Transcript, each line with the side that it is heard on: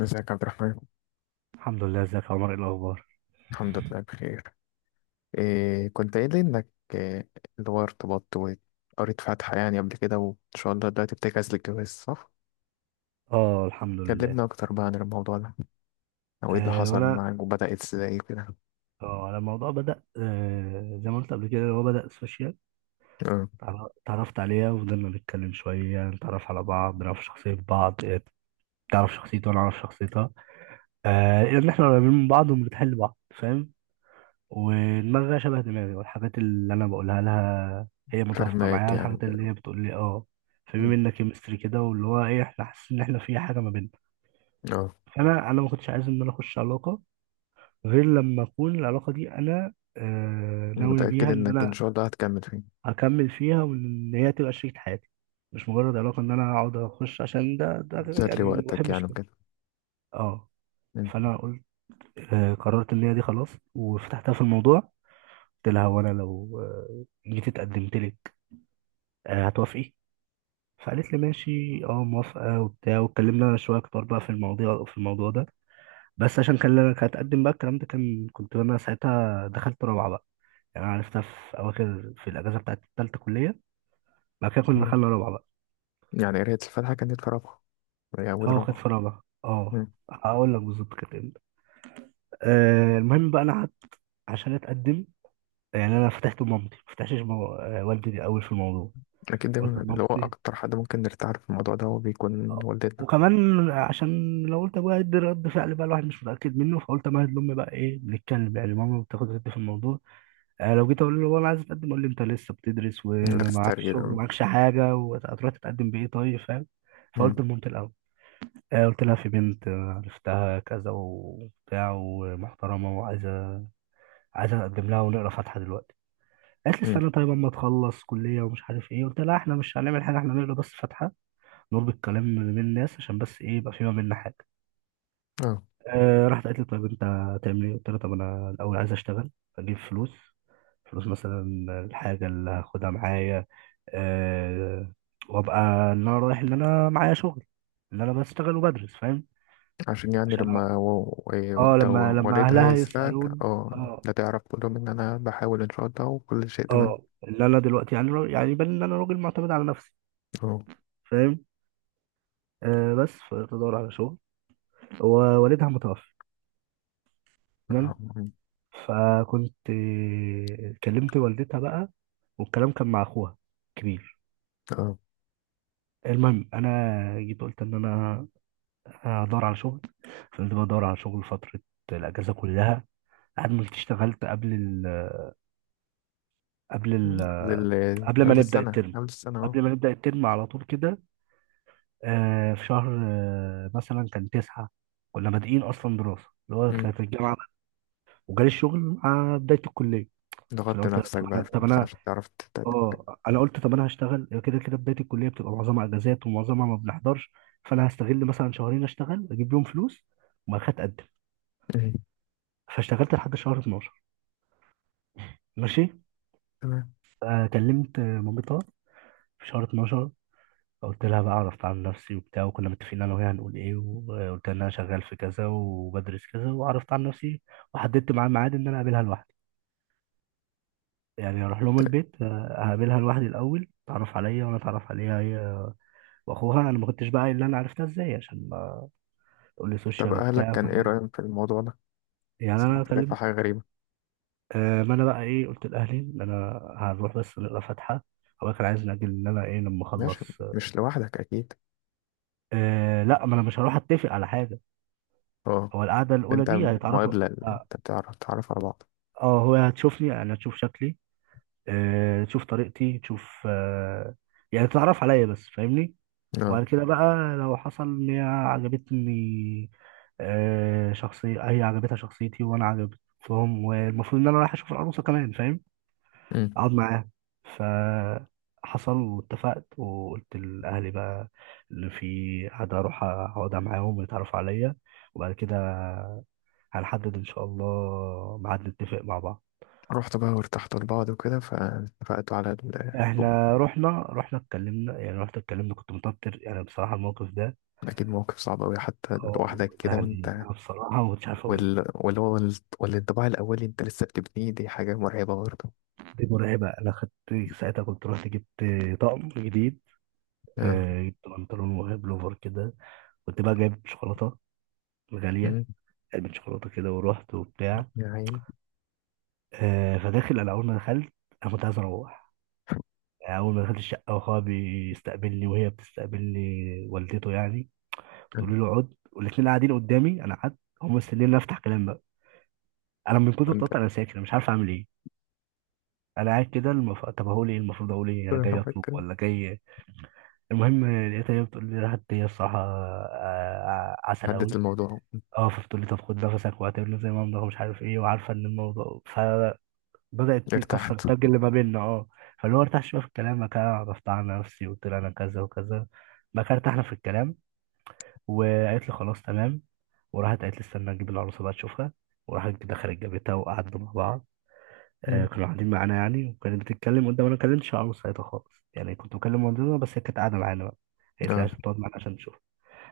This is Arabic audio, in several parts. left: ازيك يا عبد الرحمن؟
right: الحمد لله. ازيك يا عمر؟ ايه الاخبار؟
left: الحمد لله بخير. إيه كنت قايل لي انك إيه اللي هو ارتبطت وقريت فاتحة يعني قبل كده وان شاء الله دلوقتي بتجهز للجواز صح؟
right: اه الحمد لله.
left: كلمنا اكتر بقى عن الموضوع ده، او ايه اللي
right: آه
left: حصل
right: وانا
left: معاك وبدأت ازاي كده؟
right: اه على الموضوع، بدأ زي ما قلت قبل كده، هو بدأ سوشيال.
left: اه،
right: اتعرفت عليها وفضلنا نتكلم شويه، نتعرف على بعض، نعرف شخصيه بعض. تعرف شخصيتي وانا اعرف شخصيتها. ان احنا قريبين من بعض وبنتحل لبعض، فاهم، ودماغها شبه دماغي، والحاجات اللي انا بقولها لها هي متوافقه
left: فاهمك
right: معايا،
left: يعني
right: الحاجات اللي
left: وكده.
right: هي بتقول لي، فبما
left: مم.
right: بينا كيمستري كده، واللي هو ايه، احنا حاسين ان احنا في حاجه ما بيننا.
left: اه،
right: فانا ما كنتش عايز ان انا اخش علاقه غير لما اكون العلاقه دي انا ناوي
left: متأكد
right: بيها ان
left: انك ان
right: انا
left: شاء الله هتكمل فيه؟
right: اكمل فيها، وان هي تبقى شريكة حياتي، مش مجرد علاقه ان انا اقعد اخش، عشان ده
left: تسلي
right: يعني ما
left: وقتك
right: بحبش
left: يعني
right: كده.
left: وكده؟
right: اه
left: مم.
right: فانا قلت، قررت ان هي دي خلاص، وفتحتها في الموضوع. قلت لها: وانا لو جيت اتقدمت لك، هتوافقي؟ فقالت لي ماشي، اه موافقه وبتاع. واتكلمنا شويه اكتر بقى في المواضيع، في الموضوع ده. بس عشان كان لك هتقدم بقى، الكلام ده كان، كنت انا ساعتها دخلت رابعه بقى. يعني أنا عرفتها في أواخر، في الأجازة بتاعت التالتة كلية، بعد كده كنا
left: اه.
right: دخلنا رابعة بقى.
left: يعني قراية الفاتحة كانت في رابعة، هي أول
right: أه كانت
left: رابعة؟
right: في رابعة أه.
left: مم.
right: هقول لك بالظبط كانت إمتى. المهم بقى، أنا قعدت عشان أتقدم. يعني أنا فتحت لمامتي، ما فتحتش مو... آه، والدي أوي في الموضوع.
left: أكيد
right: قلت
left: دايما اللي هو
right: لمامتي
left: أكتر حد ممكن نرتاح له في الموضوع ده هو بيكون
right: آه،
left: والدتنا.
right: وكمان عشان لو قلت أبويا هيدي رد فعل بقى الواحد مش متأكد منه، فقلت أمهد لأمي بقى إيه بنتكلم، يعني ماما بتاخد رد في الموضوع. لو جيت أقول له أنا عايز أتقدم، أقول لي أنت لسه بتدرس
left: اللي
right: ومعكش شغل
left: بتسترجل.
right: ومعكش حاجة، وهتروح تتقدم بإيه؟ طيب، فاهم. فقلت
left: مم.
right: لمامتي الأول. قلت لها في بنت، عرفتها كذا وبتاع، ومحترمة، وعايزة أقدم لها، ونقرا فاتحة دلوقتي. قالت لي
left: مم.
right: استنى طيب أما تخلص كلية ومش عارف إيه. قلت لها إحنا مش هنعمل حاجة، إحنا نقرا بس فاتحة، نربط كلام من الناس عشان بس إيه يبقى في ما بيننا حاجة.
left: اه.
right: راحت قالت لي طيب أنت هتعمل إيه؟ قلت لها طب أنا الأول عايز أشتغل، أجيب فلوس، فلوس مثلا الحاجة اللي هاخدها معايا، آه وأبقى إن أنا رايح إن أنا معايا شغل، إن أنا بشتغل وبدرس، فاهم،
left: عشان يعني
right: عشان
left: لما
right: اه
left: ده
right: لما لما
left: والدها
right: اهلها
left: يسألك،
right: يسالون، اه
left: لا تعرف تقول لهم ان انا بحاول ان شاء الله وكل شيء تمام.
right: اه ان انا دلوقتي يعني يعني يبان ان انا راجل معتمد على نفسي،
left: اه.
right: فاهم. آه بس فتدور على شغل، ووالدها متوفي، تمام. فكنت كلمت والدتها بقى، والكلام كان مع اخوها كبير
left: اه
right: المهم انا جيت قلت ان انا هدور على شغل، فضلت بدور على شغل فتره، الاجازه كلها. عملت اشتغلت قبل ال قبل ما
left: قبل
right: نبدا
left: السنة
right: الترم،
left: اه.
right: قبل ما نبدا الترم على طول كده. في شهر مثلا كان تسعة، كنا بادئين أصلا دراسة اللي هو
left: مم.
right: كانت الجامعة، وجالي الشغل مع بداية الكلية. فأنا
left: ضغطت
right: قلت طب
left: نفسك
right: أنا
left: بقى
right: طب
left: بس
right: أنا
left: عشان تعرف تتقدم.
right: أه أنا قلت طب أنا هشتغل، كده كده بداية الكلية بتبقى معظمها أجازات ومعظمها ما بنحضرش. فأنا هستغل مثلا شهرين، أشتغل أجيب لهم فلوس، وبعد كده أتقدم.
left: مم.
right: فاشتغلت لحد شهر 12، ماشي.
left: تمام.
right: كلمت مامتها في شهر 12، فقلت لها بقى، عرفت عن نفسي وبتاع، وكنا متفقين انا وهي هنقول ايه، وقلت لها ان انا شغال في كذا وبدرس كذا، وعرفت عن نفسي، وحددت معاها ميعاد ان انا اقابلها لوحدي. يعني اروح لهم
left: ت-
right: البيت. اقابلها لوحدي الاول، تعرف عليا وانا اتعرف عليها هي واخوها. انا ما كنتش بقى قايل اللي انا عرفتها ازاي، عشان ما تقول لي
left: طب
right: سوشيال
left: أهلك
right: وبتاع،
left: كان إيه رأيهم في الموضوع ده؟
right: يعني
left: صراحة
right: انا
left: شايفها
right: كلمت،
left: حاجة غريبة.
right: ما انا بقى ايه، قلت لاهلي ان انا هنروح بس نقرا فاتحه. هو كان عايز نأجل ان انا ايه لما اخلص.
left: ماشي. مش لوحدك أكيد؟
right: لا، ما انا مش هروح اتفق على حاجه،
left: اه.
right: هو القعده الاولى
left: أنت،
right: دي هيتعرفوا.
left: مقابلة اللي
right: آه،
left: أنت تعرف على بعض.
right: اه هو هتشوفني، يعني هتشوف شكلي. تشوف طريقتي، تشوف يعني تتعرف عليا بس، فاهمني. وبعد كده بقى لو حصل ان هي عجبتني، شخصية، هي عجبتها شخصيتي وانا عجبتهم، والمفروض ان انا رايح اشوف العروسة كمان، فاهم،
left: اه.
right: اقعد معاها. فحصل واتفقت، وقلت لاهلي بقى اللي في حد اروح اقعد معاهم ويتعرفوا عليا، وبعد كده هنحدد ان شاء الله ميعاد، نتفق مع بعض.
left: رحت بقى وارتحت لبعض وكده فاتفقتوا على الخطوبة؟
right: احنا رحنا اتكلمنا، يعني رحت اتكلمنا، كنت متوتر يعني بصراحه الموقف ده.
left: أكيد موقف صعب أوي حتى
right: اه،
left: لوحدك
right: ده
left: كده
right: يعني
left: وأنت
right: انا بصراحه ما كنتش عارف اقول ايه.
left: وال... واللي هو ال- والانطباع الأولي أنت لسه بتبنيه، دي حاجة مرعبة برضه.
right: دي مرعبه. انا خدت ساعتها، كنت رحت جبت طقم جديد.
left: آه.
right: جبت بنطلون وبلوفر كده، كنت بقى جايب شوكولاته غاليه،
left: أمم.
right: علبه شوكولاته كده، ورحت وبتاع.
left: يا عيني.
right: فداخل، انا اول ما دخلت، انا كنت عايز اروح. يعني اول ما دخلت الشقه، واخويا بيستقبلني وهي بتستقبلني، والدته يعني
left: آه.
right: بتقول له اقعد، والاثنين قاعدين قدامي، انا قعدت. هم مستنيين إن أنا افتح كلام بقى. انا من كتر
left: أنت
right: التوتر انا ساكت، انا مش عارف اعمل ايه. انا قاعد كده، طب هقول ايه، المفروض اقول ايه، انا جاي اطلب
left: بك-
right: ولا جاي. المهم لقيتها هي بتقول لي، راحت هي الصراحه عسل
left: هدت
right: قوي.
left: الموضوع؟
right: اه فبتقول لي طب خد نفسك واعتبر زي ما امضى ومش عارف ايه، وعارفه ان الموضوع، فبدات تكسر
left: ارتحت.
right: التاج اللي ما بيننا. اه فاللي هو ارتاح شويه في الكلام، بعد كده عرفت على نفسي وقلت لها انا كذا وكذا، بقى كده ارتحنا في الكلام. وقالت لي خلاص تمام، وراحت قالت لي استنى اجيب العروسه بقى تشوفها، وراحت دخلت جابتها وقعدنا مع بعض.
left: أمم.
right: كانوا قاعدين معانا يعني، وكانت بتتكلم قدام، انا ما كلمتش عروس ساعتها خالص، يعني كنت بكلم مامتنا بس، هي كانت قاعده معانا بقى. هي قالت لي
left: اه،
right: عشان تقعد معانا عشان نشوف.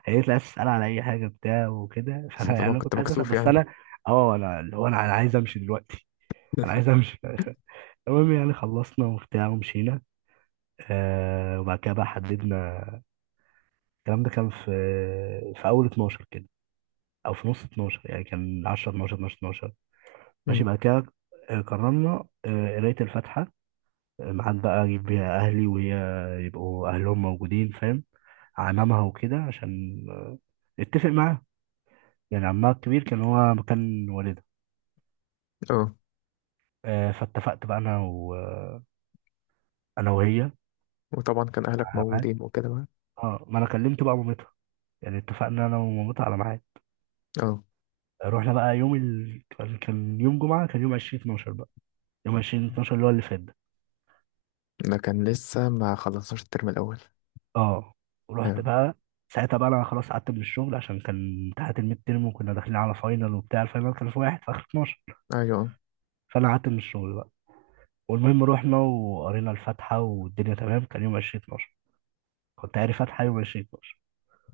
right: قالت لي عايز تسال على اي حاجه بتاع وكده.
left: بس
right: فانا يعني
left: طبعا
right: انا
left: كنت
right: كنت عايز اسال
left: مكسوف
right: بس
left: يعني.
right: انا اه انا اللي هو انا عايز امشي دلوقتي. انا عايز امشي. المهم يعني خلصنا وبتاع ومشينا. وبعد كده بقى حددنا. الكلام ده كان في، في اول 12 كده، او في نص 12، يعني كان 10 12 12 12، ماشي.
left: أمم.
right: بعد كده قررنا قرايه الفاتحه، ميعاد بقى اجيب بيها اهلي وهي يبقوا اهلهم موجودين، فاهم، عمامها وكده، عشان اتفق معاه، يعني عمها الكبير كان هو مكان والدها.
left: اه،
right: فاتفقت بقى انا و... آه، انا وهي
left: وطبعا كان أهلك
right: على ميعاد.
left: موجودين وكده بقى.
right: اه، ما انا كلمت بقى مامتها، يعني اتفقنا انا ومامتها على ميعاد.
left: اه.
right: رحنا بقى كان، كان يوم جمعة، كان يوم 20 12 بقى. يوم 20 12 اللي هو اللي فات ده.
left: ده كان لسه ما خلصناش الترم الأول.
right: اه رحت
left: اه.
right: بقى، ساعتها بقى انا خلاص قعدت من الشغل، عشان كان امتحانات الميد تيرم، وكنا داخلين على فاينل وبتاع، الفاينل كان في واحد في اخر 12،
left: أيوه.
right: فانا قعدت من الشغل بقى. والمهم رحنا وقرينا الفاتحه والدنيا تمام، كان يوم 20 12، كنت قاري فاتحه يوم 20 12.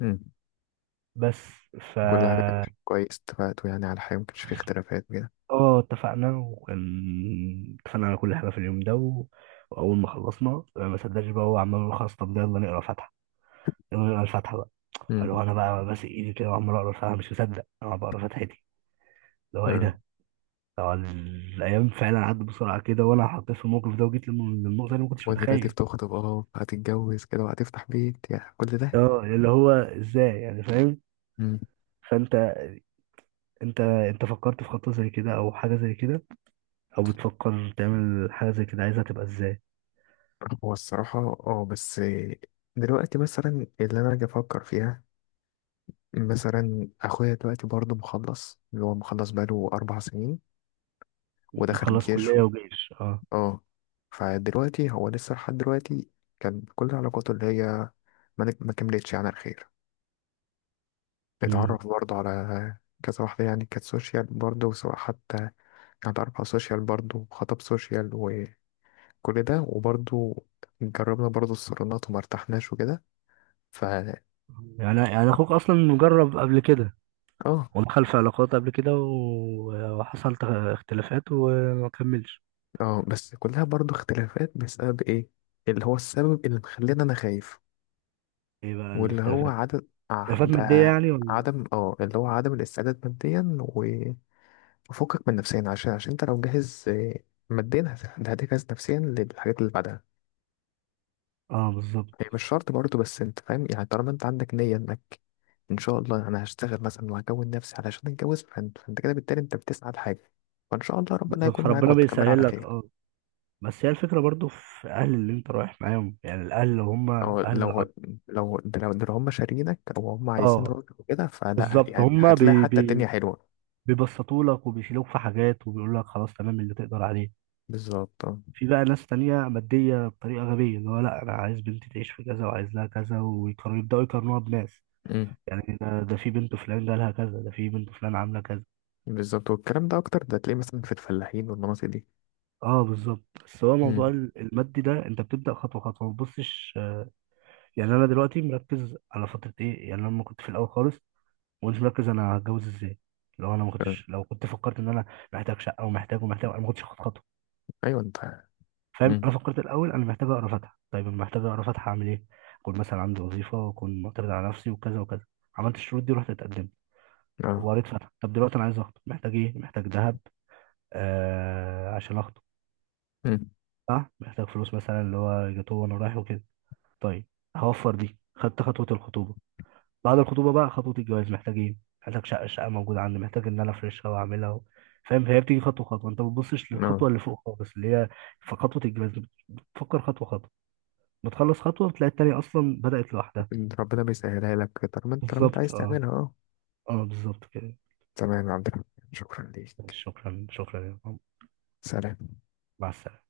left: أمم.
right: بس ف،
left: كل حاجة. كويس اتفقتوا يعني على حاجة، مكانش فيه اختلافات كده؟
right: اه اتفقنا، اتفقنا على كل حاجه في اليوم ده و... واول ما خلصنا ما صدقش بقى، هو عمال يقول خلاص طب يلا نقرا فاتحه، يلا نقرا الفاتحه بقى.
left: امم.
right: فاللي هو انا بقى ماسك ايدي كده وعمال اقرا الفاتحه، مش مصدق انا بقرا فاتحتي، اللي هو ايه
left: اه.
right: ده؟ هو الايام فعلا عدت بسرعه كده، وانا حطيت في الموقف ده، وجيت للنقطه اللي ما كنتش
left: ودلوقتي
right: متخيل.
left: بتخطب، هتتجوز كده وهتفتح بيت يعني كل ده.
right: اه اللي هو ازاي يعني، فاهم.
left: امم.
right: فانت انت انت فكرت في خطة زي كده او حاجة زي كده، او بتفكر تعمل حاجة زي كده، عايزها تبقى ازاي؟
left: هو الصراحة اه، بس دلوقتي مثلا اللي أنا أجي أفكر فيها، مثلا أخويا دلوقتي برضه مخلص، اللي هو مخلص بقاله أربع سنين. ودخل
right: مخلص
left: الجيش
right: كلية وجيش، اه.
left: اه. فدلوقتي هو لسه لحد دلوقتي كان كل علاقاته اللي هي ما كملتش يعني على الخير.
right: امم،
left: اتعرف برضه على كذا واحدة، يعني كانت سوشيال برضه، سواء حتى كانت أربعة سوشيال برضه وخطب سوشيال وكل ده. وبرضه جربنا برضه الصالونات وما ارتحناش وكده. فا
right: يعني اخوك اصلا مجرب قبل كده،
left: اه.
right: ودخل في علاقات قبل كده وحصل اختلافات وما كملش.
left: اه، بس كلها برضه اختلافات بسبب ايه؟ اللي هو السبب اللي مخلينا انا خايف،
right: ايه بقى
left: واللي هو
right: الاختلافات،
left: عدم
right: اختلافات
left: ده
right: مادية يعني ولا؟
left: عدم اه اللي هو عدم الاستعداد ماديا وفكك من نفسيا. عشان انت لو جاهز ماديا هتجهز نفسيا للحاجات اللي بعدها.
right: اه بالظبط.
left: هي مش شرط برضه، بس انت فاهم يعني طالما انت عندك نية انك ان شاء الله انا هشتغل مثلا وهكون نفسي علشان اتجوز، فانت كده بالتالي انت بتسعى لحاجة، فان شاء الله ربنا
right: بالظبط
left: هيكون معاك
right: فربنا
left: وتكمل
right: بيسهل
left: على
right: لك،
left: خير.
right: اه. بس هي الفكرة برضو في اهل اللي انت رايح معاهم، يعني الاهل اللي هم
left: او
right: اهل
left: لو
right: العط
left: لو ده لو, ده لو هم شارينك او هم عايزين
right: اه
left: راجل وكده، فلا
right: بالظبط.
left: يعني
right: هم
left: هتلاقي حتى الدنيا حلوة.
right: بيبسطوا لك وبيشيلوك في حاجات، وبيقول لك خلاص تمام اللي تقدر عليه.
left: بالظبط اه.
right: في بقى ناس تانية مادية بطريقة غبية، اللي هو لا أنا عايز بنتي تعيش في كذا، وعايز لها كذا، ويقارنوا، يبدأوا يقارنوها بناس.
left: أمم.
right: يعني ده في بنت فلان جالها كذا، ده في بنت فلان عاملة كذا.
left: بالظبط، والكلام ده اكتر ده تلاقيه مثلا في الفلاحين والمناطق دي.
right: اه بالظبط. بس هو موضوع
left: أمم.
right: المادي ده انت بتبدأ خطوة خطوة، ما تبصش. يعني انا دلوقتي مركز على فترة ايه، يعني أنا لما كنت في الاول خالص، ما كنتش مركز انا هتجوز ازاي. لو انا ما
left: آه.
right: كنتش لو كنت فكرت ان انا محتاج شقة ومحتاج ومحتاج، انا ما كنتش هاخد خطوة،
left: ايوه انت.
right: فاهم.
left: أمم.
right: انا فكرت الاول انا محتاج اقرا فاتحه، طيب انا محتاج اقرا فاتحه اعمل ايه، اكون مثلا عندي وظيفه، واكون معتمد على نفسي، وكذا وكذا. عملت الشروط دي ورحت اتقدمت
left: اه.
right: وقريت فاتحه. طب دلوقتي انا عايز اخطب، محتاج ايه، محتاج ذهب عشان اخطب،
left: أمم.
right: صح، محتاج فلوس مثلا، اللي هو جاتوه وانا رايح وكده، طيب هوفر دي. خدت خطوه الخطوبه، بعد الخطوبه بقى خطوه الجواز، محتاج ايه، محتاج شقه، الشقه موجوده عندي، محتاج ان انا افرشها واعملها فاهم. فهي بتيجي خطوه خطوه، انت ما بتبصش
left: اه،
right: للخطوه اللي فوق خالص، اللي هي في خطوه الجواز، بتفكر خطوه خطوه، بتخلص خطوة بتلاقي التانية أصلا بدأت لوحدها.
left: ربنا بيسهلها لك طالما انت
right: بالظبط،
left: عايز
right: اه.
left: تعملها. اه.
right: اه بالظبط كده.
left: تمام يا عبد الرحمن، شكرا ليك.
right: شكرا، شكرا يا محمد.
left: سلام.
right: مع السلامة.